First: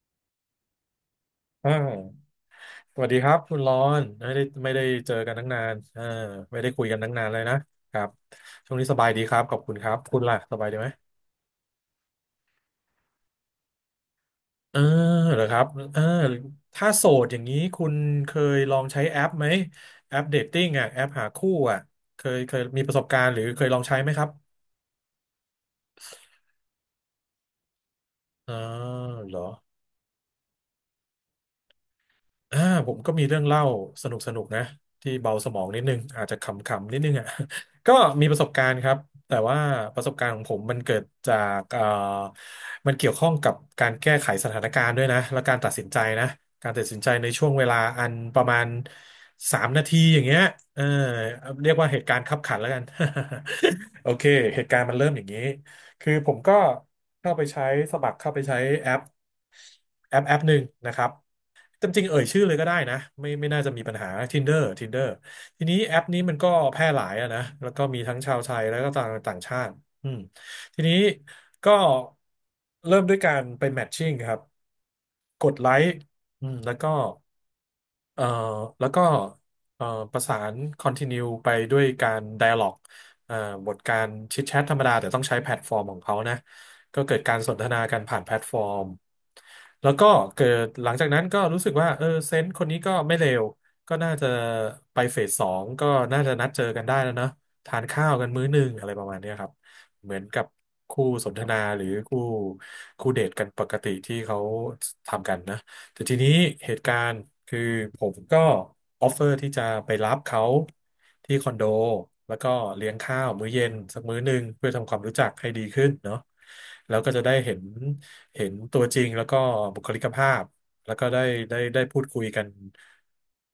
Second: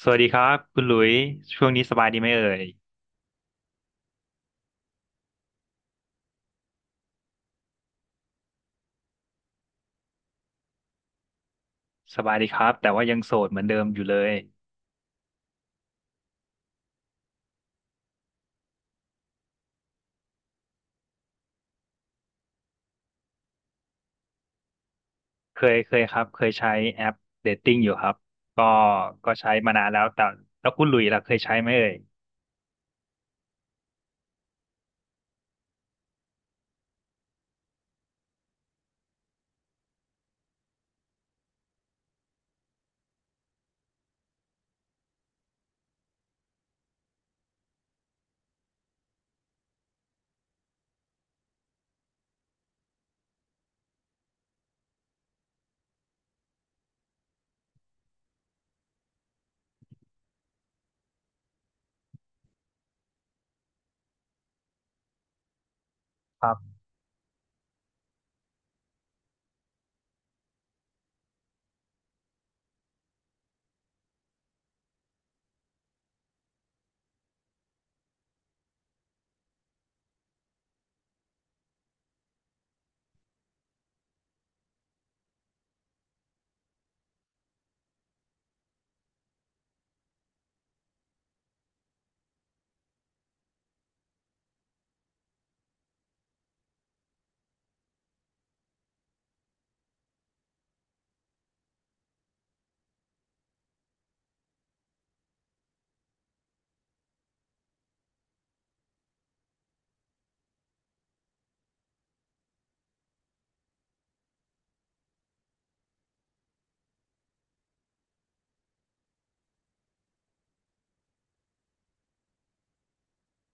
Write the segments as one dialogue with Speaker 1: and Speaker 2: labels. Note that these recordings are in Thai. Speaker 1: สวัสดีครับคุณหลุยช่ว
Speaker 2: อ่
Speaker 1: งนี้สบายดีไหม
Speaker 2: า
Speaker 1: เอ่ย
Speaker 2: สวัสดีครับคุณรอนไม่ได้เจอกันตั้งนานไม่ได้คุยกันตั้งนานเลยนะครับช่วงนี้สบายดีครับขอบคุณครับคุณล่ะสบายดีไหม
Speaker 1: สบายดีครับแต่ว่ายังโสดเหมือนเดิมอยู่เลย
Speaker 2: เออเหรอครับเออถ้าโสดอย่างนี้คุณเคยลองใช้แอปไหมแอปเดทติ้งอ่ะแอปหาคู่อ่ะเคยมีประสบการณ์หรือเคยลองใช้ไหมครับ
Speaker 1: เคยครับเคยใช้แอปเดทติ้งอยู่ครับ
Speaker 2: อ๋อ
Speaker 1: ก็ก็
Speaker 2: เหรอ
Speaker 1: ใช้มานานแล้วแต่แล้วคุณหลุยล่ะเคยใช้ไหมเอ่ย
Speaker 2: อ่าผมก็มีเรื่องเล่าสนุกนะที่เบาสมองนิดนึงอาจจะขำๆนิดนึงอ่ะ ก็มีประสบการณ์ครับแต่ว่าประสบการณ์ของผมมันเกิดจากมันเกี่ยวข้องกับการแก้ไขสถานการณ์ด้วยนะและการตัดสินใจนะการตัดสินใจในช่วงเวลาอันประมาณสามนาทีอย่างเงี้ยเออเรียกว่าเหตุการณ์คับขันแล้วกัน โอเคเหตุการณ์มันเริ่มอย่างนี้คือผมก็เข้าไปใช้สมัครเข้าไปใช้แอปแอปหนึ่งนะครับ จำจริงๆเอ่ยชื่อเลยก็ได้นะไม่น่าจะมีปัญหา Tinder Tinder ทีนี้แอปนี้มัน
Speaker 1: ค
Speaker 2: ก็
Speaker 1: รับ
Speaker 2: แพร่หลายอะนะแล้วก็มีทั้งชาวไทยแล้วก็ต่างต่างชาติอืมทีนี้ก็เริ่มด้วยการไปแมทชิ่งครับกดไลค์อืมแล้วก็ เอ่อแล้วก็เอ่อประสาน continue ไปด้วยการ dialog เอ่อบทการแชทธรรมดาแต่ต้องใช้แพลตฟอร์มของเขานะก็เกิดการสนทนากันผ่านแพลตฟอร์มแล้วก็เกิดหลังจากนั้นก็รู้สึกว่าเออเซนส์คนนี้ก็ไม่เลวก็น่าจะไปเฟสสองก็น่าจะนัดเจอกันได้แล้วเนอะทานข้าวกันมื้อหนึงอะไรประมาณเนี้ยครับเหมือนกับคู่สนทนาหรือคู่เดทกันปกติที่เขาทำกันนะ แต่ทีนี้เหตุการณ์คือผมก็ออฟเฟอร์ที่จะไปรับเขาที่คอนโดแล้วก็เลี้ยงข้าวมื้อเย็นสักมื้อหนึ่งเพื่อทำความรู้จักให้ดีขึ้นเนาะแล้วก็จะได้เห็นเห็นตัวจริงแล้วก็บุคลิกภาพแล้วก็ได้พูดคุยกัน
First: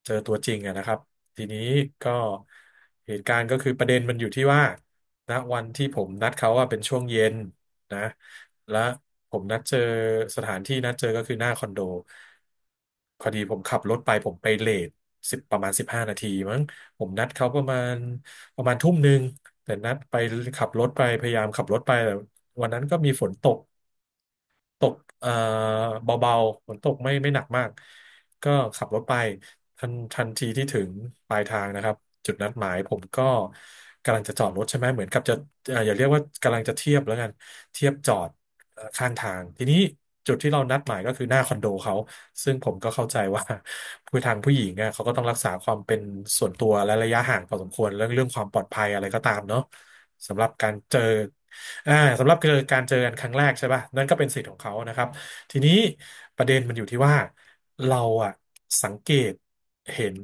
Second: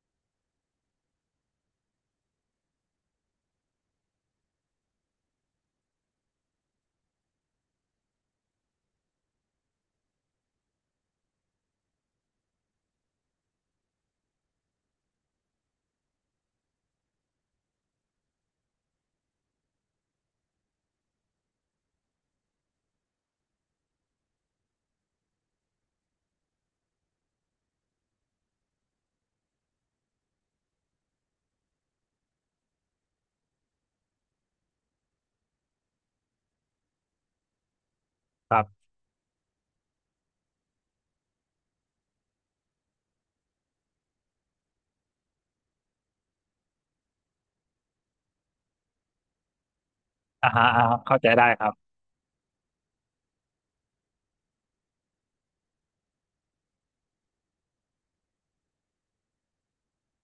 Speaker 2: เจอตัวจริงอะนะครับทีนี้ก็เหตุการณ์ก็คือประเด็นมันอยู่ที่ว่าณวันที่ผมนัดเขาว่าเป็นช่วงเย็นนะ และผมนัดเจอสถานที่นัดเจอก็คือหน้าคอนโดพอดีผมขับรถไปผมไปเลทสิบประมาณ15 นาทีมั้งผมนัดเขาประมาณทุ่มหนึ่งแต่นัดไปขับรถไปพยายามขับรถไปแต่วันนั้นก็มีฝนตก ตกเอ่อเบาๆฝนตกไม่หนักมาก ก็ขับรถไปทันทีที่ถึงปลายทางนะครับจุดนัดหมายผมก็กำลังจะจอดรถใช่ไหมเหมือนกับจะอย่าเรียกว่ากำลังจะเทียบแล้วกันเทียบจอด
Speaker 1: ครับ
Speaker 2: ข้างทางทีนี้จุดที่เรานัดหมายก็คือหน้าคอนโดเขาซึ่งผมก็เข้าใจว่า ผู้ทางผู้หญิงอ่ะเขาก็ต้องรักษาความเป็นส่วนตัวและระยะห่างพอสมควรเรื่องความปลอดภัยอะไรก็ตามเนาะสำหรั
Speaker 1: อ่า
Speaker 2: บ
Speaker 1: ฮะ
Speaker 2: การ
Speaker 1: อ่า
Speaker 2: เจ
Speaker 1: ฮะ
Speaker 2: อ
Speaker 1: เข้าใจได้ครับ
Speaker 2: อ่าสำหรับคือการเจอกันครั้งแรกใช่ป่ะนั่นก็เป็นสิทธิ์ของเขานะครับทีนี้ประเด็นมันอยู่ที่ว่าเราอะสังเกตเห็น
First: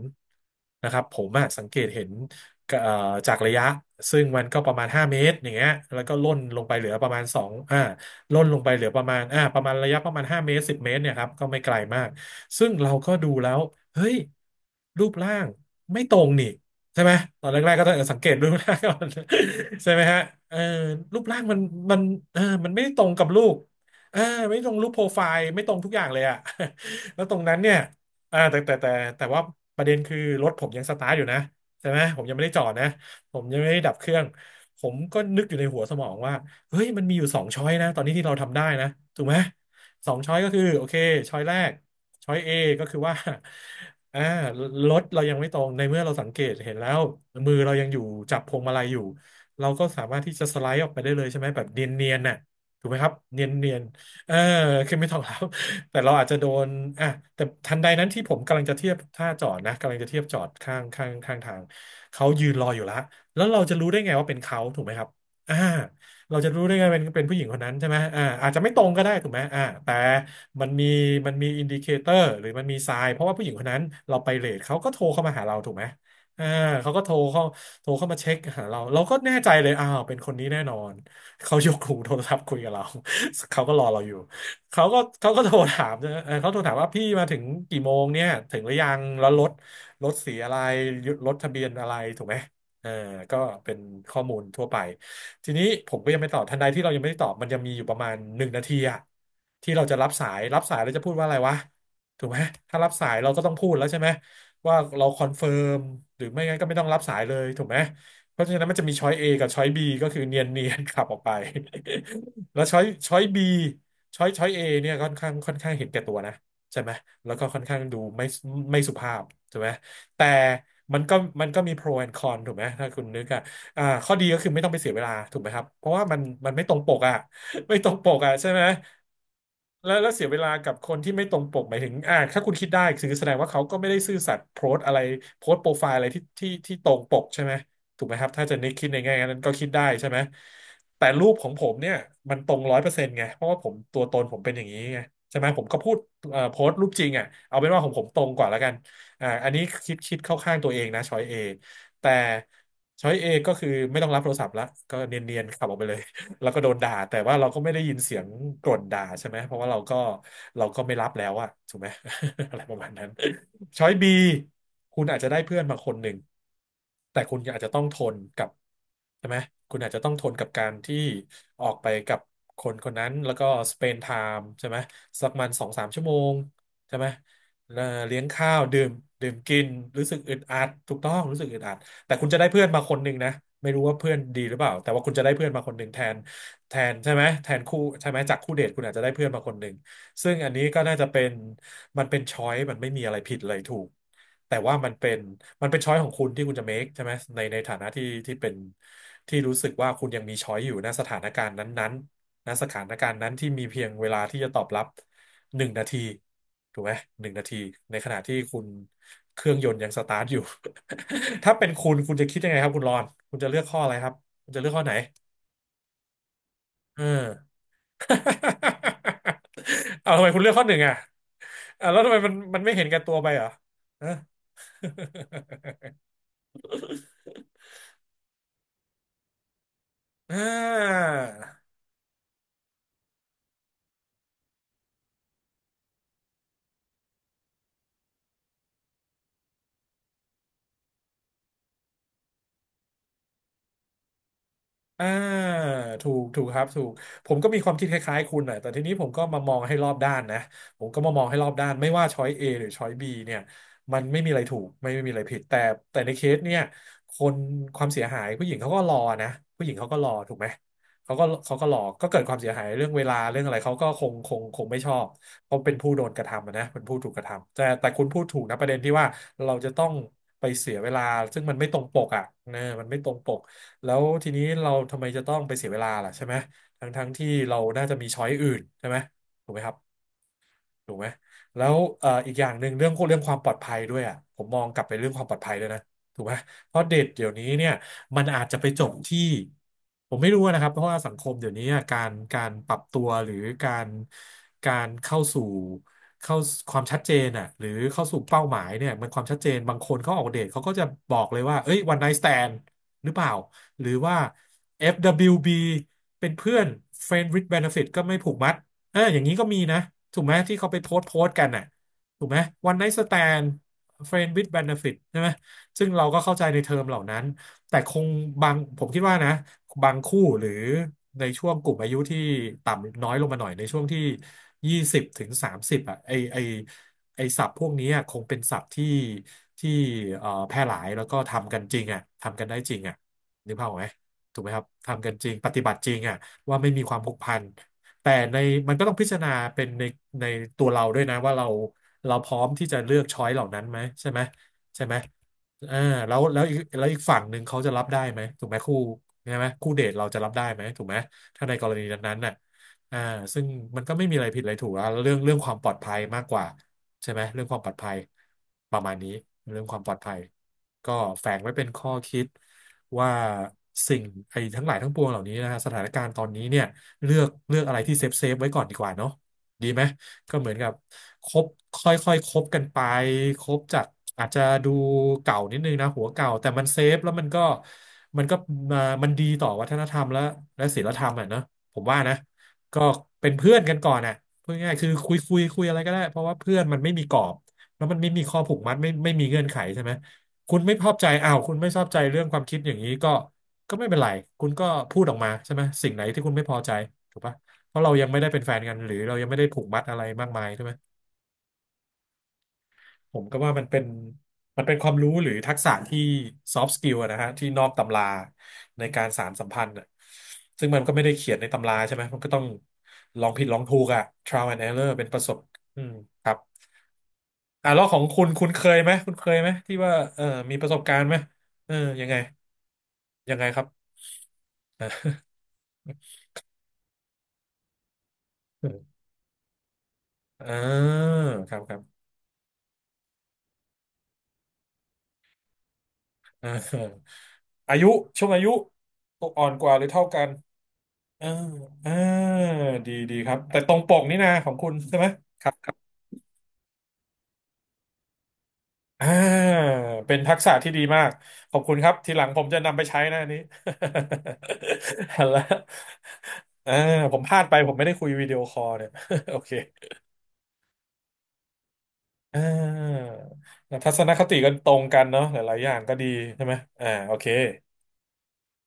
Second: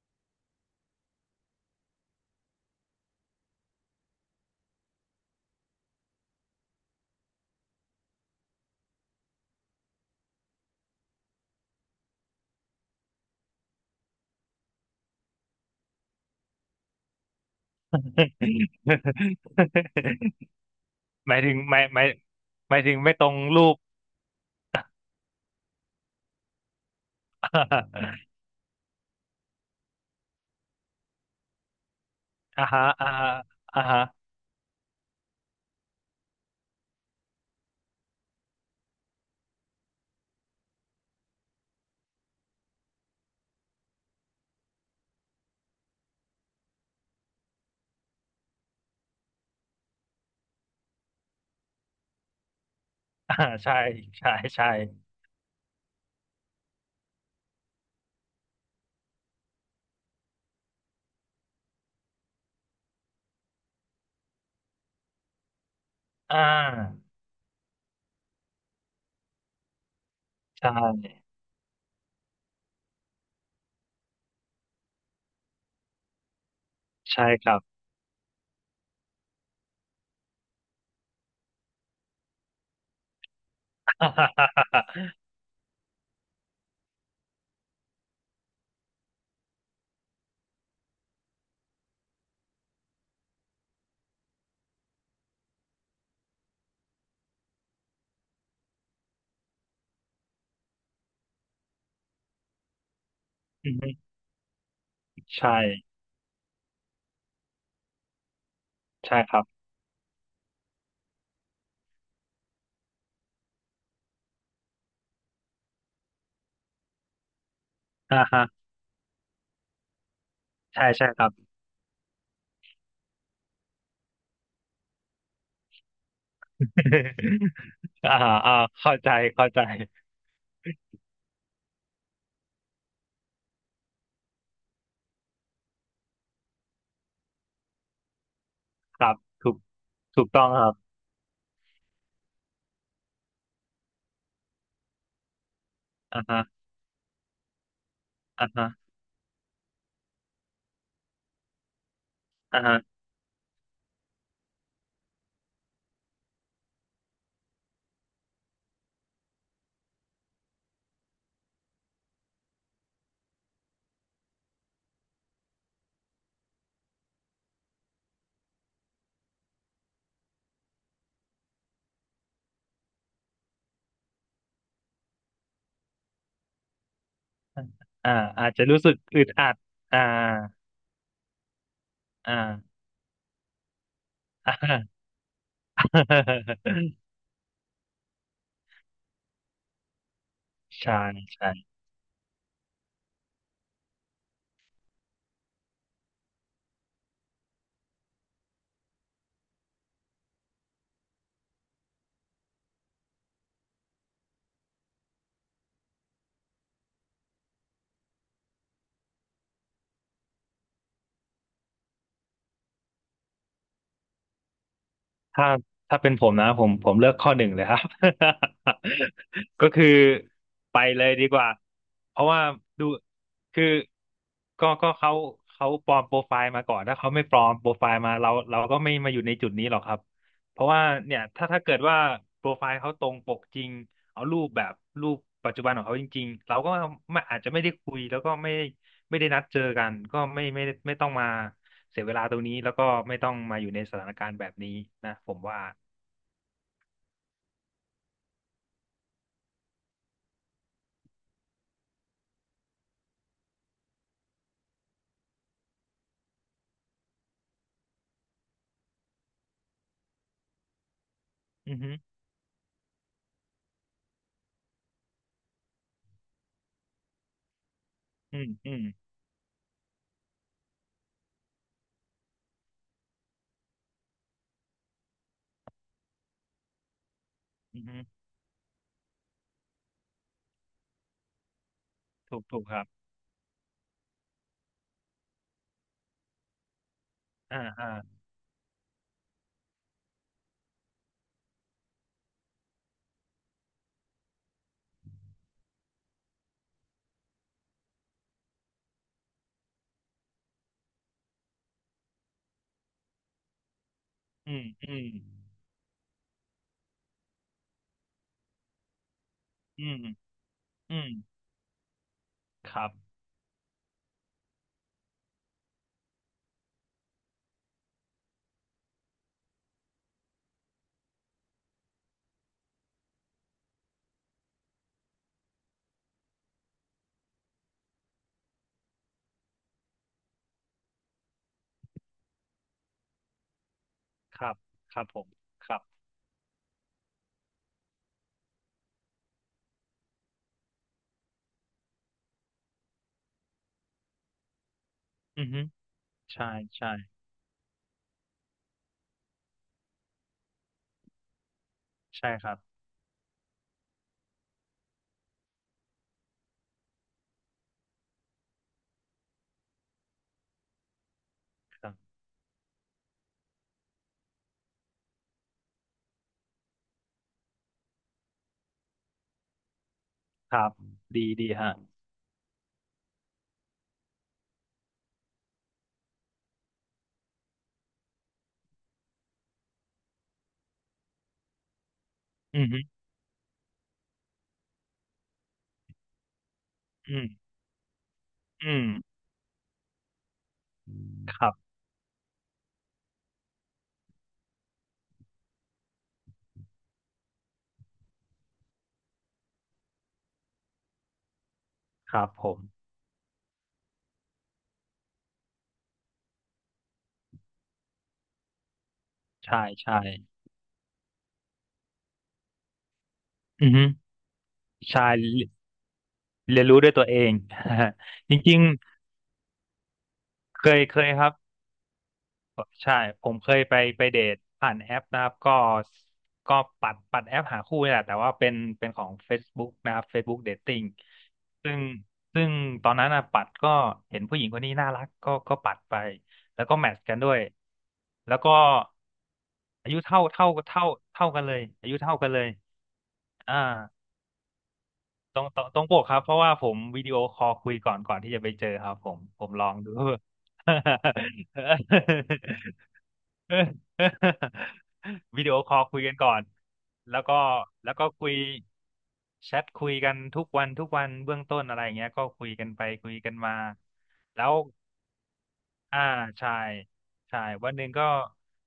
Speaker 2: นะครับผมอะสังเกตเห็นก็จากระยะซึ่งมันก็ประมาณห้าเมตรอย่างเงี้ยแล้วก็ล่นลงไปเหลือประมาณสองล่นลงไปเหลือประมาณประมาณระยะประมาณ5เมตร10เมตรเนี่ยครับก็ไม่ไกลมากซึ่งเราก็ดูแล้วเฮ้ยรูปร่างไม่ตรงนี่ ใช่ไหมตอนแรกๆก็ต้องสังเกตรูปร่างก่อน ใช่ไหมฮะ เออรูป
Speaker 1: หมา
Speaker 2: ร่า
Speaker 1: ย
Speaker 2: ง
Speaker 1: ถึ
Speaker 2: มั
Speaker 1: ง
Speaker 2: น
Speaker 1: ไม่
Speaker 2: มัน
Speaker 1: ไม่
Speaker 2: เออมัน
Speaker 1: หมา
Speaker 2: ไม่
Speaker 1: ยถึง
Speaker 2: ตรง
Speaker 1: ไม่ต
Speaker 2: กับ
Speaker 1: รง
Speaker 2: ลูก
Speaker 1: รูป
Speaker 2: เออไม่ตรงรูปโปรไฟล์ไม่ตรงทุกอย่างเลยอะ แล้วตรงนั้นเนี่ย อ่าแต่แต่แต่แต่ว่าประเด็นคือรถผมยังสตาร์ทอยู่นะใช่ไหมผมยังไม่ได้จ
Speaker 1: อ่า
Speaker 2: อด
Speaker 1: ฮะ
Speaker 2: นะ
Speaker 1: อ่าฮะ
Speaker 2: ผมยังไม่ได้
Speaker 1: อ่า
Speaker 2: ดับ
Speaker 1: ฮะ
Speaker 2: เครื่องผมก็นึกอยู่ในหัวสมองว่าเฮ้ยมันมีอยู่สองช้อยนะตอนนี้ที่เราทำได้นะถูกไหมสองช้อยก็คือโอเคช้อยแรก ช้อย A ก็คือว่า อ่า รถเรายังไม่ตรงในเมื่อเราสังเกตเห็นแล้วมือเรายังอยู่จับพวงมาลัยอยู่เราก็สามารถที่จะสไลด์ออกไปได้เลยใช่ไหมแบบเนียนๆน่ะถูกไหมครับ
Speaker 1: อ่า
Speaker 2: เนี
Speaker 1: ใช่
Speaker 2: ยนๆเอ
Speaker 1: ใช่
Speaker 2: อ
Speaker 1: ใช่
Speaker 2: คือไม่ต้องแล้ว แต่เราอาจจะโดนอ่ะแต่ทันใดนั้นที่ผมกำลังจะเทียบท่าจอดนะกำลังจะเทียบจอดข้างทางเขายืนรออยู่แล้วแล้วเราจะรู้ได้ไงว่าเป็นเขาถูกไหมครับอ่า
Speaker 1: อ่
Speaker 2: เราจะรู้ได้ไงเป็น
Speaker 1: า
Speaker 2: เป็นผู้หญิงคนนั้นใช่ไหมอ่าอาจจะไม่ตรงก็ได้ถูกไหมแต่ มัน
Speaker 1: ใช่
Speaker 2: มีมันมีอินดิเคเตอร์หรือมันมีไซน์เพราะว่าผู้หญิงคนนั้นเราไปเลทเขาก็โทรเข้ามาหาเราถูกไหมเออเขาก็โทร
Speaker 1: ใช่
Speaker 2: เข้า
Speaker 1: ครับ
Speaker 2: โทรเข้ามาเช็คหาเราเราก็แน่ใจเลยอ้าวเป็นคนนี้แน่นอนเขายกหูโทรศัพท์คุยกับเรา เขาก็รอเราอยู่เขาก็ เขาก็โทรถามนะเออเขาโทรถามว่าพี่มาถึงกี่โมงเนี่ยถึงหรือยังแล้วรถรถสีอะไรรถทะเบียนอะไรถูกไหมเออก็เป็นข้อมูลทั่วไป ทีนี้ผมก็ยังไม่ตอบทันใดที่เรายังไม่ได้ตอบมันยังมีอยู่ประมาณหนึ่งนาทีอะที่เราจะรับสายรับสายเราจะพูดว่าอะไรวะถูกไหมถ้ารับสายเราก็ต้องพูดแล้วใช่ไหมว่าเราคอนเฟิ
Speaker 1: ใช่
Speaker 2: ร์มหรือไม่งั้นก็ไม่ต้องรับสายเลยถูกไหมเพราะฉะนั้นมันจะมีช้อย
Speaker 1: ใช่
Speaker 2: A
Speaker 1: ครับ
Speaker 2: กับช้อย B ก็คือเนียนขับออกไป แล้วช้อย B ช้อย A เนี่ยค่อนข้างเห็นแก่ตัวนะใช่ไหมแล้วก็ค่อนข้างดู
Speaker 1: อ่าฮะ
Speaker 2: ไม่สุภาพถูกไหมแต่
Speaker 1: ใช่
Speaker 2: มัน
Speaker 1: ใช่
Speaker 2: ก็
Speaker 1: ครับ
Speaker 2: มันก็มี pro and con ถูกไหมถ้าคุณนึกอะ อ่าข้อดีก็คือไม่ต้องไปเสียเวลาถูกไหมครับเพราะว่ามันไม่ตรงปกอ่ะ ไม่ตรงป
Speaker 1: อ่า
Speaker 2: กอ่ะ
Speaker 1: ฮะ
Speaker 2: ใช่
Speaker 1: อ่า
Speaker 2: ไหม
Speaker 1: เข้าใจเข้าใจ
Speaker 2: แล้วเสียเวลากับคนที่ไม่ตรงปกหมายถึงอ่าถ้าคุณคิดได้คือแสดงว่าเขาก็ไม่ได้ซื่อสัตย์โพสต์อะไรโพสต์โปรไฟล์อะไรที่ตรงปกใช่ไหมถูกไหมครับถ้าจะนึกคิดใน
Speaker 1: ครั
Speaker 2: แง่
Speaker 1: บ
Speaker 2: นั้นก็
Speaker 1: ถูก
Speaker 2: คิดได้ใช่ไหม
Speaker 1: ถูกต้องครับ
Speaker 2: แต่รูปของผมเนี่ยมันตรง100%ไงเพราะว่าผมตัวตนผมเป็นอย่างนี้ไงใช่ไหมผมก็พูด
Speaker 1: อ่าฮะ
Speaker 2: โพสต์รูปจริงอ่ะเอาเป็นว่าของผมตรงก
Speaker 1: อ่า
Speaker 2: ว่าแล้ว
Speaker 1: ฮะ
Speaker 2: กันอ่าอันนี้คิดเข้าข้างตัวเองนะช้อยเอ แต่
Speaker 1: อ่าฮะ
Speaker 2: ช้อยเอก็คือไม่ต้องรับโทรศัพท์ละก็เนียนๆขับออกไปเลย แล้วก็โดนด่าแต่ว่าเราก็ไม่ได้ยินเสียงกร่นด่าใช่ไหมเพราะว่าเราก็ไม่รับแล้วอะถูกไหม อะไรประมาณนั้น ช้อยบีคุณอาจจะได้เพื่อนมาคนหนึ่งแต่คุณอาจจะต้องทนกับใช่ไหมคุณอาจจะต้องทนกับการที่ออกไปกับคนคนนั้นแล้วก็สเปนไทม์ใช่ไหมสักมันสองสามชั่วโมงใช่ไหมเอ
Speaker 1: อ่า
Speaker 2: เลี้ยง
Speaker 1: อา
Speaker 2: ข้า
Speaker 1: จ
Speaker 2: ว
Speaker 1: จะรู้
Speaker 2: ดื่ม
Speaker 1: สึกอึ
Speaker 2: ดื่
Speaker 1: ด
Speaker 2: ม
Speaker 1: อัด
Speaker 2: กิน
Speaker 1: อ่า
Speaker 2: รู้สึกอึดอัดถูกต้องรู้สึกอึดอัดแต่คุณจะได้เพื่อน
Speaker 1: อ่า
Speaker 2: มาคนหนึ่งนะไม่รู้ว่าเพื่อนดีห
Speaker 1: อ่า
Speaker 2: รือเปล่าแต่ว่า คุณจะได้เพื่อนมาคนหนึ่งแทนแทนใช่ไหมแทนคู่ใช่ไหมจากคู่เดทคุณอาจจะได้เพื่อนมาคนหนึ่ง ซึ่งอันนี้ก็
Speaker 1: ใช่
Speaker 2: น่าจะเป็น
Speaker 1: ใช่
Speaker 2: มันเป็นช้อยมันไม่มีอะไรผิดอะไรถูกแต่ว่ามันเป็นช้อยของคุณที่คุณจะ make ใช่ไหมในฐานะที่เป็นที่รู้สึกว่าคุณยังมีช้อยอยู่ณสถานการณ์นั้นๆณสถานการณ์นั้นที่มีเพียงเวลาที่จะตอบรับหนึ่งนาทีถูกไหมหนึ่งนาทีในขณะที่คุณเครื่องยนต์ยังสตาร์ทอยู่ ถ้าเป็นคุณคุณจะคิดยังไงครับคุณรอนคุณจะเลือกข้ออะไรครับคุณจะเลือกข้อไหน
Speaker 1: ถ้าถ้าเป็นผมนะผม
Speaker 2: เออ
Speaker 1: เลือกข้อหนึ่งเลยครับ ก็คือ
Speaker 2: เอาทำไมคุณเลือกข้อห
Speaker 1: ไป
Speaker 2: นึ่งอ่ะ
Speaker 1: เลยดีกว่า
Speaker 2: อ่ะแล้วทำ
Speaker 1: เพ
Speaker 2: ไม
Speaker 1: ราะว่า
Speaker 2: มันไม่เห็
Speaker 1: ดู
Speaker 2: นแก่ตัวไปเหรอ
Speaker 1: คือ
Speaker 2: ฮะ
Speaker 1: ก็เขาปลอ มโปรไฟล์มาก่อนถ้าเขาไม่ปลอมโปรไฟล์มาเราก็ไม่มาอยู่ในจุดนี้หรอกครับ
Speaker 2: อ่
Speaker 1: เพราะว่า
Speaker 2: า
Speaker 1: เนี่ยถ้า เกิดว่าโปรไฟล์เขาตรงปกจริงเอารูปแบบรูปปัจจุบันของเขาจริงๆเราก็ไม่อาจจะไม่ได้คุยแล้วก็ไม่ได้นัดเจอกันก็ไม่ต้องมา เสียเวลาตรงนี้แล้วก็ไม่ต้องมาอยู่ในสถานการณ์แบบนี้
Speaker 2: อ่า
Speaker 1: นะผมว่า
Speaker 2: ถูกถูกครับถูกผมก็มีความคิดคล้ายๆคุณหน่อยแต่ทีนี้ผมก็มามองให้รอบด้านนะผมก็มามองให้รอบด้านไม่ว่าช้อย A หรือช้อย B เนี่ยมันไม่มีอะไรถูกไม่มีอะไรผิดแต่ในเคสเนี่ยคนความเสียหายผู้หญิงเขาก็รอนะผู้หญิงเขาก็รอถูกไหมเขาก็ร
Speaker 1: อือ
Speaker 2: อ
Speaker 1: ฮึ
Speaker 2: ก็เกิดความเสียหายเรื่องเวลาเรื่องอะไรเขาก็คงไม่ชอบเพราะเป็นผู้โดนกระทำอะนะเป็นผู้ถูกกระทำแต่คุณพูดถู
Speaker 1: อื
Speaker 2: ก
Speaker 1: ม
Speaker 2: นะประ
Speaker 1: อื
Speaker 2: เด็น
Speaker 1: ม
Speaker 2: ที่ว่าเราจะต้องไปเสียเวลาซึ่งมันไม่ตรงปกอ่ะเออมันไม่ตรงปก แล้วทีนี้เราทำไมจะต้องไปเสียเวลาล่ะใช่ไหมทั้งที่เรา
Speaker 1: อื
Speaker 2: น่า
Speaker 1: อ
Speaker 2: จะ
Speaker 1: ฮึ
Speaker 2: มีช้อยอื่นใช่ไหมถูกไหมครับ ถูกไหมแล้วอีก
Speaker 1: ถู
Speaker 2: อ
Speaker 1: ก
Speaker 2: ย่าง
Speaker 1: ถู
Speaker 2: ห
Speaker 1: ก
Speaker 2: นึ่ง
Speaker 1: ครั
Speaker 2: เรื่
Speaker 1: บ
Speaker 2: องเรื่องความปลอดภัยด้วยอ่ะผมมองกลับไปเรื่องความปลอดภัยด้วยนะถูกไหมเพราะเด็กเดี๋ยวนี้
Speaker 1: อ่า
Speaker 2: เนี่ย
Speaker 1: อ่า
Speaker 2: มันอาจจะไปจบที่ผมไม่รู้นะครับ เพราะว่าสังคมเดี๋ยวนี้อะการปรับตัวหรือการการเข้าสู่เข้าความชัดเจนอ่ะหรือเข้าสู่เป้าหมายเนี่ยมันความชัดเจนบางคนเขาออกเดทเขาก็จะบอกเลยว่าเอ้ยวันไน t ์สแตนด์หรือเปล่าหรือว่า
Speaker 1: อืมอืม
Speaker 2: FWB เบิลยูบีเป็นเพื่อน Friend with Benefit ก็ไม่ผูกมัด เอออย่างนี้ก็มีนะ
Speaker 1: อืม
Speaker 2: ถูกไหมที่เขาไปโพ
Speaker 1: อื
Speaker 2: สต์
Speaker 1: ม
Speaker 2: โพสต์กันน่ะถูกไหมวั
Speaker 1: ค
Speaker 2: นไน
Speaker 1: รับ
Speaker 2: t ์สแตน friend with benefit ใช่ไหมซึ่งเราก็เข้าใจในเทอมเหล่านั้นแต่คงบางผมคิดว่านะบางคู่หรือในช่วงกลุ่มอายุที่ต่ำน้อยลงมาหน่อยในช่วงที่20 ถึง 30อ่ะไอไอศัพท์พวกนี้อะคงเป็นศัพท์ที่แพร่หลายแล้วก็ทำกันจริงอ่ะทำกันได้จริงอ่ะนึกภาพออกไหมถู
Speaker 1: ค
Speaker 2: กไหม
Speaker 1: รับ
Speaker 2: ครับ
Speaker 1: ครั
Speaker 2: ทำ
Speaker 1: บ
Speaker 2: กัน
Speaker 1: ผ
Speaker 2: จ
Speaker 1: ม
Speaker 2: ริงปฏิ
Speaker 1: ค
Speaker 2: บั
Speaker 1: รั
Speaker 2: ติ
Speaker 1: บ
Speaker 2: จริงอ่ะว่าไม่มีความผูกพัน แต่ในมันก็ต้องพิจารณาเป็นในตัวเราด้วยนะว่าเราเราพร้อมที่จะเลือกช้อยเหล่านั้นไหมใช่ไหมใช่ไหม
Speaker 1: อือฮึ
Speaker 2: เออแล้วแล้ว
Speaker 1: ใช่
Speaker 2: อีกแล้วอีก
Speaker 1: ใช่
Speaker 2: ฝั่งหนึ่งเขาจะรับได้ไหมถูกไหมคู่ใช่ไหมคู่เดทเราจะรับได้ไหมถูกไหมถ้าในกรณีนั้นๆ
Speaker 1: ใช่
Speaker 2: น่ะ
Speaker 1: ครับ
Speaker 2: อ่าซึ่งมันก็ไม่มีอะไรผิดอะไรถูกอะเรื่องความปลอดภัยมากกว่าใช่ไหมเรื่องความปลอดภัยประมาณนี้เรื่องความปลอดภัยก็แฝงไว้เป็น
Speaker 1: ค
Speaker 2: ข้อ
Speaker 1: รับ
Speaker 2: คิดว่าสิ่งไอ้ทั้งหลายทั้งปวงเหล่านี้นะฮะสถานการณ์ตอนนี้เนี่ย เลือกอะไรที่เซฟไว้ก่อนดีกว่าเนาะดีไหมก็เหมื
Speaker 1: ค
Speaker 2: อน
Speaker 1: รั
Speaker 2: กับ
Speaker 1: บดี
Speaker 2: คบ
Speaker 1: ดีฮะ
Speaker 2: ค่อยค่อยคบกันไปคบจากอาจจะดูเก่านิดนึงนะหัวเก่าแต่มันเซฟแล้วมันก็มามันดีต่อวัฒนธรรมและและศีลธรรมอ่ะเนอะผมว่านะ
Speaker 1: อือฮึ
Speaker 2: ก็เป็นเพื่อนกันก่อนอ่ะพูดง่ายๆคือคุยอะไรก็ได้เพราะว่าเพื่อนมันไม่มีกร
Speaker 1: อื
Speaker 2: อ
Speaker 1: ม
Speaker 2: บแล้วมันไม่มีข้อผูกมั
Speaker 1: อื
Speaker 2: ดไม่
Speaker 1: ม
Speaker 2: มีเงื่อนไขใช่ไหม คุณไม่ชอบใจอ้าว
Speaker 1: ครั
Speaker 2: คุณไม่
Speaker 1: บ
Speaker 2: ชอบใจเรื่องความคิดอย่างนี้ก็ก็ไม่เป็นไร คุณก็พูดออกมาใช่ไหมสิ่งไหนที่คุณไม่พอใจถูกปะเพราะเรายังไม่ได้เป็นแฟนกันหรือเรายังไม่ได้ผูกมัดอะไรมากมายใช่ไหม
Speaker 1: ครับผม
Speaker 2: ผมก็ว่ามันเป็น มันเป็นความรู้หรือทักษะที่ซอฟต์สกิลนะฮะที่นอกตำราในการสานสัม
Speaker 1: ใช่
Speaker 2: พันธ์อะ
Speaker 1: ใช่
Speaker 2: ซึ่งมันก็ไม่ได้เขียนในตำราใช่ไหมมันก็ต้องลองผิดลอง
Speaker 1: อือ
Speaker 2: ถู
Speaker 1: ฮึ
Speaker 2: กอะ trial and error
Speaker 1: ใช่
Speaker 2: เป็นประสบอืมครับ
Speaker 1: เรียนรู้ด้วยตัวเอง
Speaker 2: อ่ะแล้วของคุณ
Speaker 1: จ
Speaker 2: คุณ
Speaker 1: ริ
Speaker 2: เค
Speaker 1: ง
Speaker 2: ยไหมคุณเคยไหมที่ว่าเออมี
Speaker 1: ๆ
Speaker 2: ป
Speaker 1: เค
Speaker 2: ระส
Speaker 1: ย
Speaker 2: บกา
Speaker 1: เค
Speaker 2: รณ์
Speaker 1: ย
Speaker 2: ไหม
Speaker 1: ครับ
Speaker 2: เออยังไง
Speaker 1: ใช่ผ
Speaker 2: ยั
Speaker 1: ม
Speaker 2: งไง
Speaker 1: เค
Speaker 2: ค
Speaker 1: ย
Speaker 2: รับ
Speaker 1: ไปเดทผ่าน แอป
Speaker 2: อ่า
Speaker 1: นะครับก็ปัดแอปหาคู่นี่แหละแต่ว่าเป็นของ Facebook นะครับ Facebook Dating
Speaker 2: ครับค
Speaker 1: ซึ่
Speaker 2: รั
Speaker 1: ง
Speaker 2: บ
Speaker 1: ซึ่งตอนนั้นนะปัดก็เห็นผู้หญิงคนนี้น่ารักก็ปัดไป
Speaker 2: อ่า
Speaker 1: แล้วก็แมทช์กันด้วย
Speaker 2: อายุช่วง
Speaker 1: แล้ว
Speaker 2: อายุ
Speaker 1: ก็
Speaker 2: อ่อนกว่าหรือ
Speaker 1: อายุ
Speaker 2: เท่ากั
Speaker 1: เท่า
Speaker 2: น
Speaker 1: เท่าเท่าเท่า
Speaker 2: อ่า
Speaker 1: กันเลยอา
Speaker 2: อ่า
Speaker 1: ยุเท่ากันเลย
Speaker 2: ดีครับ
Speaker 1: อ่า
Speaker 2: แต่ตรงปกนี่นะของคุณใช่ไหม
Speaker 1: ตร
Speaker 2: ค
Speaker 1: ง
Speaker 2: รับ
Speaker 1: ตร
Speaker 2: ค
Speaker 1: ง
Speaker 2: รับ
Speaker 1: ตรงปกครับเพราะว่าผมวิดีโอคอลคุยก่อนที่จะไปเจอครับ
Speaker 2: อ
Speaker 1: ผม
Speaker 2: ่า
Speaker 1: ลองดู
Speaker 2: เป็นทักษะที่ดีมากขอบคุณครับทีหลังผมจะนำ ไปใช้นะอันนี้
Speaker 1: เออ
Speaker 2: ฮัล้
Speaker 1: วิ
Speaker 2: ว
Speaker 1: ดีโอคอลคุยกันก่อน
Speaker 2: เออผ
Speaker 1: แล้
Speaker 2: ม
Speaker 1: ว
Speaker 2: พ
Speaker 1: ก็
Speaker 2: ลาดไปผมไม่
Speaker 1: แล้
Speaker 2: ได้
Speaker 1: ว
Speaker 2: คุ
Speaker 1: ก็
Speaker 2: ยวิ
Speaker 1: คุ
Speaker 2: ดี
Speaker 1: ย
Speaker 2: โอคอลเนี่ย โอเค
Speaker 1: แชทคุยกันทุกวันทุกวันเบื้องต้นอะไรอย่างเงี้ยก็
Speaker 2: อ่
Speaker 1: คุยกันไป
Speaker 2: า
Speaker 1: คุยกันมา
Speaker 2: ทัศนคติ
Speaker 1: แล้
Speaker 2: กั
Speaker 1: ว
Speaker 2: นตรงกันเนาะหลายๆอย่างก็
Speaker 1: อ่า
Speaker 2: ดีใช่
Speaker 1: ใช่
Speaker 2: ไหมอ่าโอเค
Speaker 1: ใช่วันหนึ่งก็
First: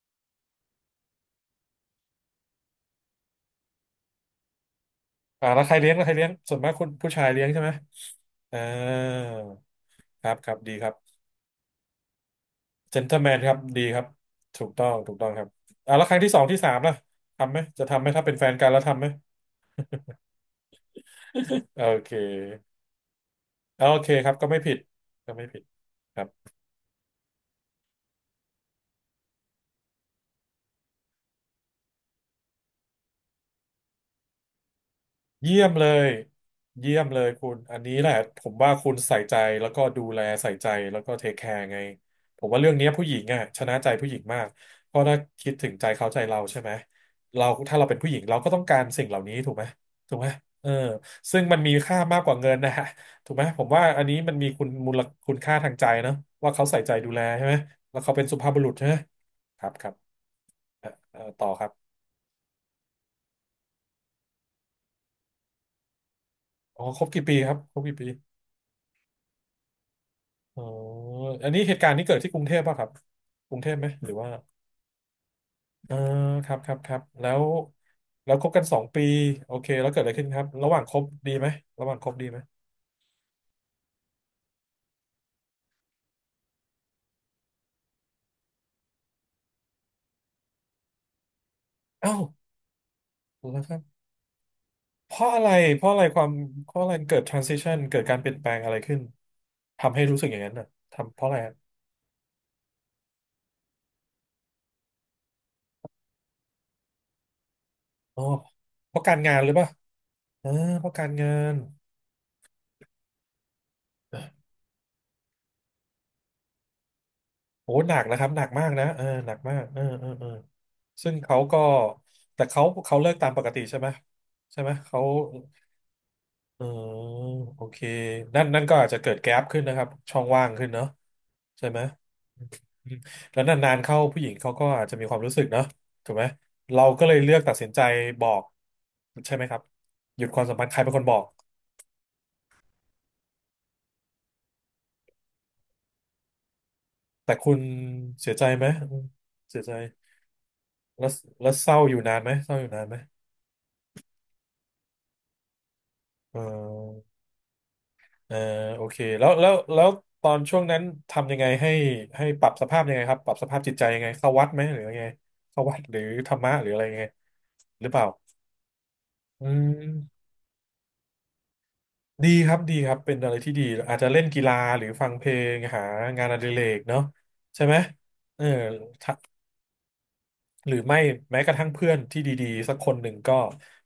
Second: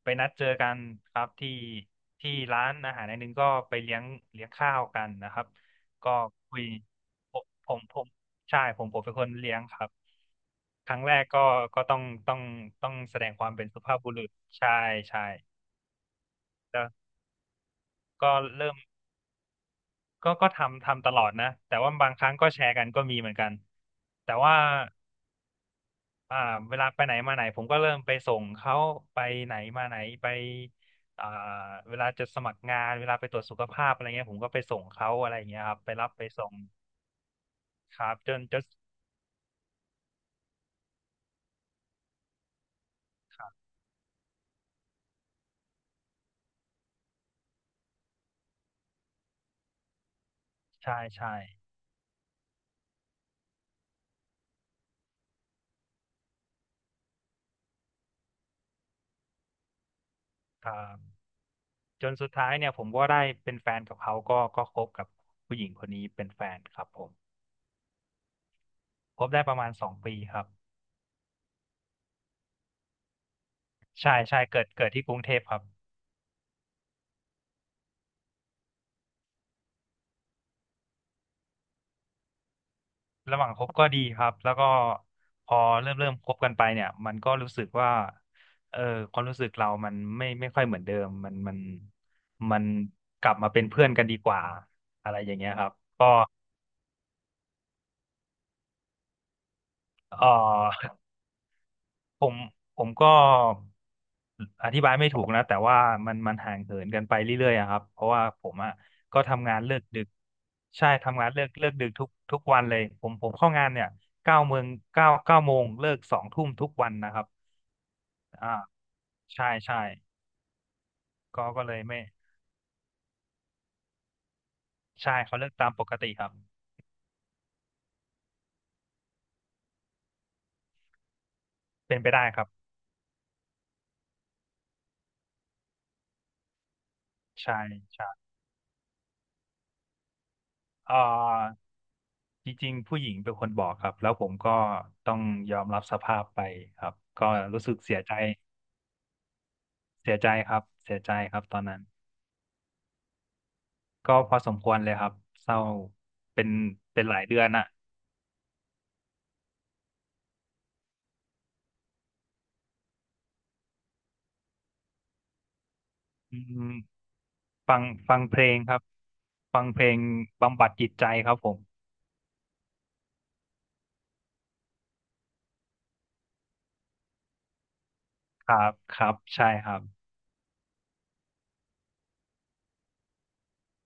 Speaker 1: ไปนัดเจอกันครับที่ที่ร้านอาหารแห่งหนึ่งก็ไปเลี้ยงข้าวกันนะครับ
Speaker 2: อ่าแล้วใครเลี้ยงแล้วใค
Speaker 1: ก็
Speaker 2: รเลี้ยงส่
Speaker 1: คุ
Speaker 2: วน
Speaker 1: ย
Speaker 2: มากคุณผู้ชาย
Speaker 1: ผ
Speaker 2: เลี้ย
Speaker 1: ม
Speaker 2: งใช่ไห
Speaker 1: ผ
Speaker 2: ม
Speaker 1: มผม
Speaker 2: อ่า
Speaker 1: ใช่ผมเป็นคนเลี้ยงครับ
Speaker 2: ครับครับดีค
Speaker 1: ค
Speaker 2: รับ
Speaker 1: รั้งแรกก็ต้องต้อง
Speaker 2: เจน t l
Speaker 1: แส
Speaker 2: e m
Speaker 1: ด
Speaker 2: แม
Speaker 1: ง
Speaker 2: น
Speaker 1: ควา
Speaker 2: ค
Speaker 1: ม
Speaker 2: รับ
Speaker 1: เป็นสุ
Speaker 2: ดี
Speaker 1: ภา
Speaker 2: ค
Speaker 1: พ
Speaker 2: รับ
Speaker 1: บุรุษ
Speaker 2: ถู
Speaker 1: ใช่
Speaker 2: กต้องถูก
Speaker 1: ใช่
Speaker 2: ต้องครับอ่าแล้วครั้งที่สองที่สามล่ะทำไหมจะทำไหมถ้าเป็
Speaker 1: ก็
Speaker 2: นแฟนกัน
Speaker 1: เริ่ม
Speaker 2: แล้วทำไหม
Speaker 1: ก็ทำตลอดนะ แต่
Speaker 2: โอ
Speaker 1: ว่า
Speaker 2: เค
Speaker 1: บางครั้งก็แชร์กันก็มีเหมือนกัน
Speaker 2: โอเคครั
Speaker 1: แต่
Speaker 2: บก็
Speaker 1: ว่า
Speaker 2: ไม่ผิดก็ไม่ผิดครั
Speaker 1: อ่า
Speaker 2: บ
Speaker 1: เวลาไปไหนมาไหนผมก็เริ่มไปส่งเขาไปไหนมาไหนไปอ่าเวลาจะสมัครงานเวลาไปตรวจสุขภาพอะไรเงี้ยผมก็ไปส่งเขาอะไร
Speaker 2: เยี่
Speaker 1: เงี้ย
Speaker 2: ยม
Speaker 1: ครับ
Speaker 2: เล
Speaker 1: ไปรั
Speaker 2: ย
Speaker 1: บไปส่ง
Speaker 2: เยี่ยมเลยคุณอันนี้
Speaker 1: ค
Speaker 2: แห
Speaker 1: รั
Speaker 2: ละ
Speaker 1: บจ
Speaker 2: ผ
Speaker 1: น
Speaker 2: ม
Speaker 1: จน
Speaker 2: ว่าคุณใส่ใจแล้วก็ดูแลใส่ใจแล้วก็เทคแคร์ไงผมว่าเรื่องเนี้ยผู้หญิงอ่ะ
Speaker 1: ครั
Speaker 2: ช
Speaker 1: บ
Speaker 2: นะใจผู้หญิงมากเพราะถ้าคิดถึงใจเขาใจเราใช่ไหมเราถ้าเราเป็นผู้หญิงเราก็ต้องการสิ่งเหล่านี้ถูกไหมถูกไหมเออ
Speaker 1: ใช่ใช่
Speaker 2: ซึ่งมันมีค่ามากกว่าเงินนะฮะถูกไหมผมว่าอันนี้มันมีคุณมูลคุณค่าทางใจเนอะว่าเขาใส่ใจดูแลใช่ไหมแล้วเขาเป็นสุภาพบุรุษใช่ไหมครับครับ
Speaker 1: ครับ
Speaker 2: ต่อครับ
Speaker 1: จนสุดท้ายเนี่ยผมก็ได้เป็นแฟนกับเขาก็คบกับผู้หญิงคนนี้เป็นแฟนค
Speaker 2: อ๋อ
Speaker 1: รับ
Speaker 2: ค
Speaker 1: ผ
Speaker 2: รบ
Speaker 1: ม
Speaker 2: กี่ปีครับครบกี่ปี
Speaker 1: คบได้ประมาณ2 ปีครับ
Speaker 2: อ๋ออันนี้เหตุการณ์นี้เกิดที่กรุงเทพป่ะครับกรุงเทพไหมหรือ
Speaker 1: ใช่
Speaker 2: ว่า
Speaker 1: ใช่เกิดที่กรุงเทพครับ
Speaker 2: เออครับครับครับแล้วคบกัน2 ปีโอเคแล้วเกิดอะไรขึ้นครับระหว่างคบดีไหมระหว่างคบดีไหม
Speaker 1: ระหว่างคบก็ดีครับแล้วก็พอเริ่มคบกันไปเนี่ยมันก็รู้สึกว่าเออความรู้สึกเรามันไม่ค่อยเหมือนเดิมมันมัน
Speaker 2: เอ้า
Speaker 1: มันกลับมา
Speaker 2: แล้
Speaker 1: เป็
Speaker 2: ว
Speaker 1: น
Speaker 2: ครับ
Speaker 1: เพื่อนกันดีกว่าอะ
Speaker 2: เพ
Speaker 1: ไรอ
Speaker 2: ราะ
Speaker 1: ย่าง
Speaker 2: อะไร
Speaker 1: เงี้ยครับ
Speaker 2: เพราะอะไร
Speaker 1: ก็
Speaker 2: ความเพราะอะไรเกิด transition เกิดการเปลี่ยนแปลงอะไรขึ้นทำให้รู้
Speaker 1: เอ
Speaker 2: สึกอย่างนั้นน่ะ
Speaker 1: อ
Speaker 2: ทำเพราะอะไรอะ
Speaker 1: ผมผมก็อธิบายไม่ถูกนะแต่ว่ามันห่างเหินกันไปเรื่อยๆอะครับเพราะ
Speaker 2: อ๋อ
Speaker 1: ว่าผมอ่ะ
Speaker 2: เพราะการ
Speaker 1: ก็
Speaker 2: งานหรื
Speaker 1: ทำ
Speaker 2: อ
Speaker 1: งา
Speaker 2: เป
Speaker 1: น
Speaker 2: ล่า
Speaker 1: เลิกดึก
Speaker 2: เออเพ
Speaker 1: ใช่
Speaker 2: ราะการ
Speaker 1: ทำงา
Speaker 2: งา
Speaker 1: นเลิก
Speaker 2: น
Speaker 1: เลิกดึกทุกวันเลยผมเข้างานเนี่ยเก้าโมงเก้าโมงเลิก2 ทุ่มทุกวันนะครับ
Speaker 2: โอ้หนักนะครับหนั
Speaker 1: อ่า
Speaker 2: กมากนะเออหนัก
Speaker 1: ใช่
Speaker 2: มาก
Speaker 1: ใช่
Speaker 2: เออเออเออซึ่งเขา
Speaker 1: ก็
Speaker 2: ก็
Speaker 1: ก็เลยไม่
Speaker 2: แต่เขาเลิกตามปกติใช่ไหมใช่ไหมเขา
Speaker 1: ใช่เขาเลือกตามปกติครับ
Speaker 2: เออโอเคนั่นก็อาจจะเกิดแก๊ปขึ้นนะครับช่องว่างขึ้นเนาะใช่ไหม
Speaker 1: เป็นไปได้ครับ
Speaker 2: อืมแล้วนานๆเข้าผู้หญิงเขาก็อาจจะมีความรู้สึกเนาะถูกไหมเราก็เลยเลือกตัด
Speaker 1: ใช่
Speaker 2: สินใจ
Speaker 1: ใช่
Speaker 2: บอกใช่ไหมครับหยุดความสัมพันธ์ใครเป็น
Speaker 1: เอ่
Speaker 2: คนบอก
Speaker 1: อจริงๆผู้หญิงเป็นคนบอกครับแล้วผมก็ต้องยอมรับสภาพไปครับก็
Speaker 2: แต่คุณ
Speaker 1: รู้สึกเสียใจ
Speaker 2: เสียใจไหมอืมเสียใจ
Speaker 1: เสียใจครับเสีย
Speaker 2: แล้ว
Speaker 1: ใจครับ
Speaker 2: แล้ว
Speaker 1: ตอน
Speaker 2: เศร้า
Speaker 1: นั้น
Speaker 2: อยู่นานไหมเศร้าอยู่นานไหม
Speaker 1: ก็พอสมควรเลยครับเศร้า
Speaker 2: เ
Speaker 1: เป็นเป็
Speaker 2: ออ
Speaker 1: นหลายเดือนอ่ะ
Speaker 2: เออโอเคแล้วตอนช่วงนั้นทำยังไงให้ให้ปรับสภาพยังไงครับปรับสภาพจิตใจยังไงเข้าวัดไหมหรือยังไงเข้าวัดหรือธร
Speaker 1: อื
Speaker 2: รมะห
Speaker 1: ม
Speaker 2: รืออะไรยังไง
Speaker 1: ฟั
Speaker 2: ห
Speaker 1: ง
Speaker 2: รือเปล่า
Speaker 1: ฟังเพลงครับ
Speaker 2: อื
Speaker 1: ฟังเพลง
Speaker 2: ม
Speaker 1: บำบัดจิตใจครับผม
Speaker 2: ดีครับดีครับเป็นอะไรที่ดีอาจจะเล่นกีฬาหรือฟังเพลงหางานอดิเรกเนาะใช่ไหมเออ
Speaker 1: ครับครับใช่ครับ
Speaker 2: หรือไม่แม้กระทั่งเพื่อนที่ดีๆสักคนหนึ่งก็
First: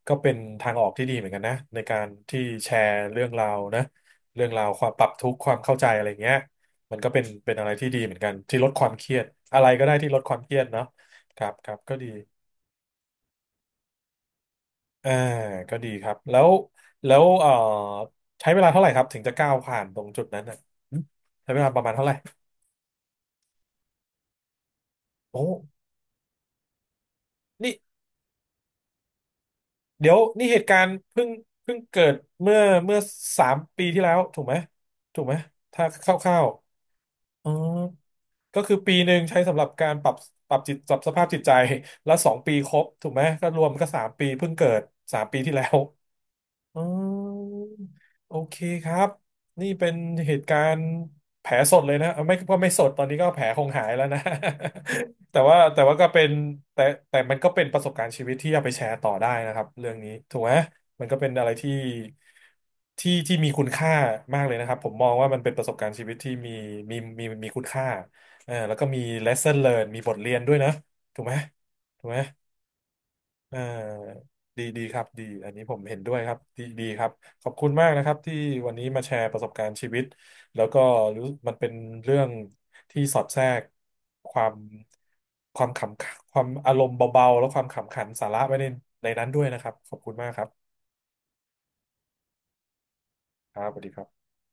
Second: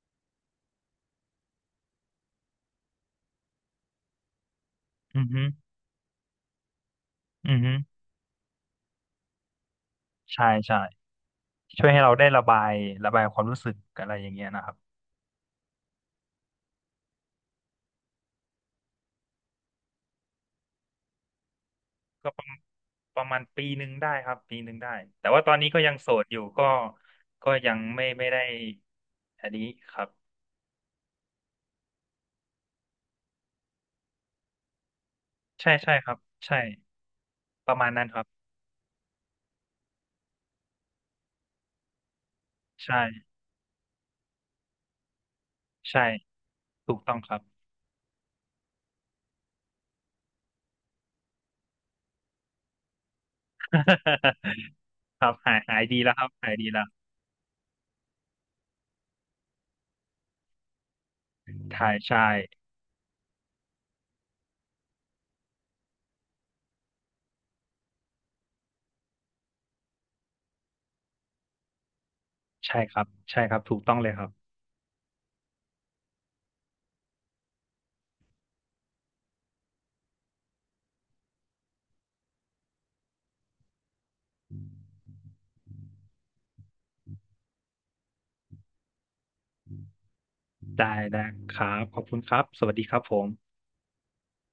Speaker 2: ก็เป็นทางออกที่ดีเหมือนกันนะในการที่แชร์เรื่องราวนะเรื่องราวความปรับ
Speaker 1: อื
Speaker 2: ทุ
Speaker 1: อ
Speaker 2: กข์
Speaker 1: ฮึ
Speaker 2: ความเข้าใจอะไรเงี้ยมันก็เป็น
Speaker 1: อื
Speaker 2: เป็น
Speaker 1: อ
Speaker 2: อะไร
Speaker 1: ฮึ
Speaker 2: ที่ดีเหมือนกันที่ลดความเครียดอะไรก็ได้ที่ลดความ
Speaker 1: ใช่
Speaker 2: เครียด
Speaker 1: ใช่
Speaker 2: เนาะครับครับ
Speaker 1: ช่วย
Speaker 2: ก็
Speaker 1: ให้
Speaker 2: ดี
Speaker 1: เราได้ระบายความรู้สึกอะไรอย่างเงี้ยนะครับ
Speaker 2: อ่าก็ดีครับแล้วแล้วใช้เวลาเท่าไหร่ครับถึงจะก้าวผ่านตรงจุดนั้นอ่ะใช้เวลาประมาณเท่าไหร่
Speaker 1: ก็ประมาณปีหนึ่งได้ครับปีหนึ่งได้แต่
Speaker 2: โอ้
Speaker 1: ว่าตอนนี้ก็ยังโสดอยู่ก็
Speaker 2: นี่
Speaker 1: ยังไม่ได้อันนี้ครั
Speaker 2: เดี๋
Speaker 1: บ
Speaker 2: ยวนี่เหตุการณ์เพิ่งเพิ่งเกิดเมื่อเมื่อสามปีที่แล้วถูกไหมถูกไหม
Speaker 1: ใช่
Speaker 2: ถ้า
Speaker 1: ใช่
Speaker 2: ค
Speaker 1: ครับ
Speaker 2: ร่าว
Speaker 1: ใช่
Speaker 2: ๆอ๋อ
Speaker 1: ประมาณนั้นครับ
Speaker 2: ก็คือปีหนึ่งใช้สำหรับการปรับปรับจิตปรับสภาพจิตใจแล้ว2 ปีครบ
Speaker 1: ใช่
Speaker 2: ถูกไหมก็รวมก็สามปีเพิ่งเกิดสามปีที่แล้ว
Speaker 1: ใช่
Speaker 2: อ๋อ
Speaker 1: ถูกต้องครับ
Speaker 2: โอเคครับนี่เป็นเหตุการณ์แผลสดเลยนะเอาไม่ก็ไม่สดตอนนี้ก็แผลคงหายแล้วนะ
Speaker 1: ครั บ
Speaker 2: แต่
Speaker 1: หา
Speaker 2: ว่า
Speaker 1: ยหา
Speaker 2: แต่
Speaker 1: ย
Speaker 2: ว่า
Speaker 1: ดี
Speaker 2: ก็
Speaker 1: แล้วค
Speaker 2: เป็
Speaker 1: รั
Speaker 2: น
Speaker 1: บหายดี
Speaker 2: แต่
Speaker 1: แล้ว
Speaker 2: แต่มันก็เป็นประสบการณ์ชีวิตที่เอาไปแชร์ต่อได้นะครับเรื่องนี้ถูกไหมมันก็เป็นอะไรที่
Speaker 1: ถ่ายใช่
Speaker 2: ที่มีคุณค่ามากเลยนะครับผมมองว่ามันเป็นประสบการณ์ชีวิตที่มีคุณค่าเออแล้วก็มี lesson learned มีบทเรียนด้วยนะถูกไหมถูกไหม
Speaker 1: ใช่ครับใช่ค
Speaker 2: เอ
Speaker 1: รับถูกต้องเลยครั
Speaker 2: อ
Speaker 1: บ
Speaker 2: ดีดีครับดีอันนี้ผมเห็นด้วยครับดีดีครับขอบคุณมากนะครับที่วันนี้มาแชร์ประสบการณ์ชีวิตแล้วก็รู้มันเป็นเรื่องที่สอดแทรกความความขำความอารมณ์เบาๆแล้วความขำขันสาระไว้ในในนั้นด้วยนะครับขอบคุณมากครับ
Speaker 1: ได้ได้ครับขอบคุณครับสวัสดีครับผม
Speaker 2: ครับสวัสดีครับ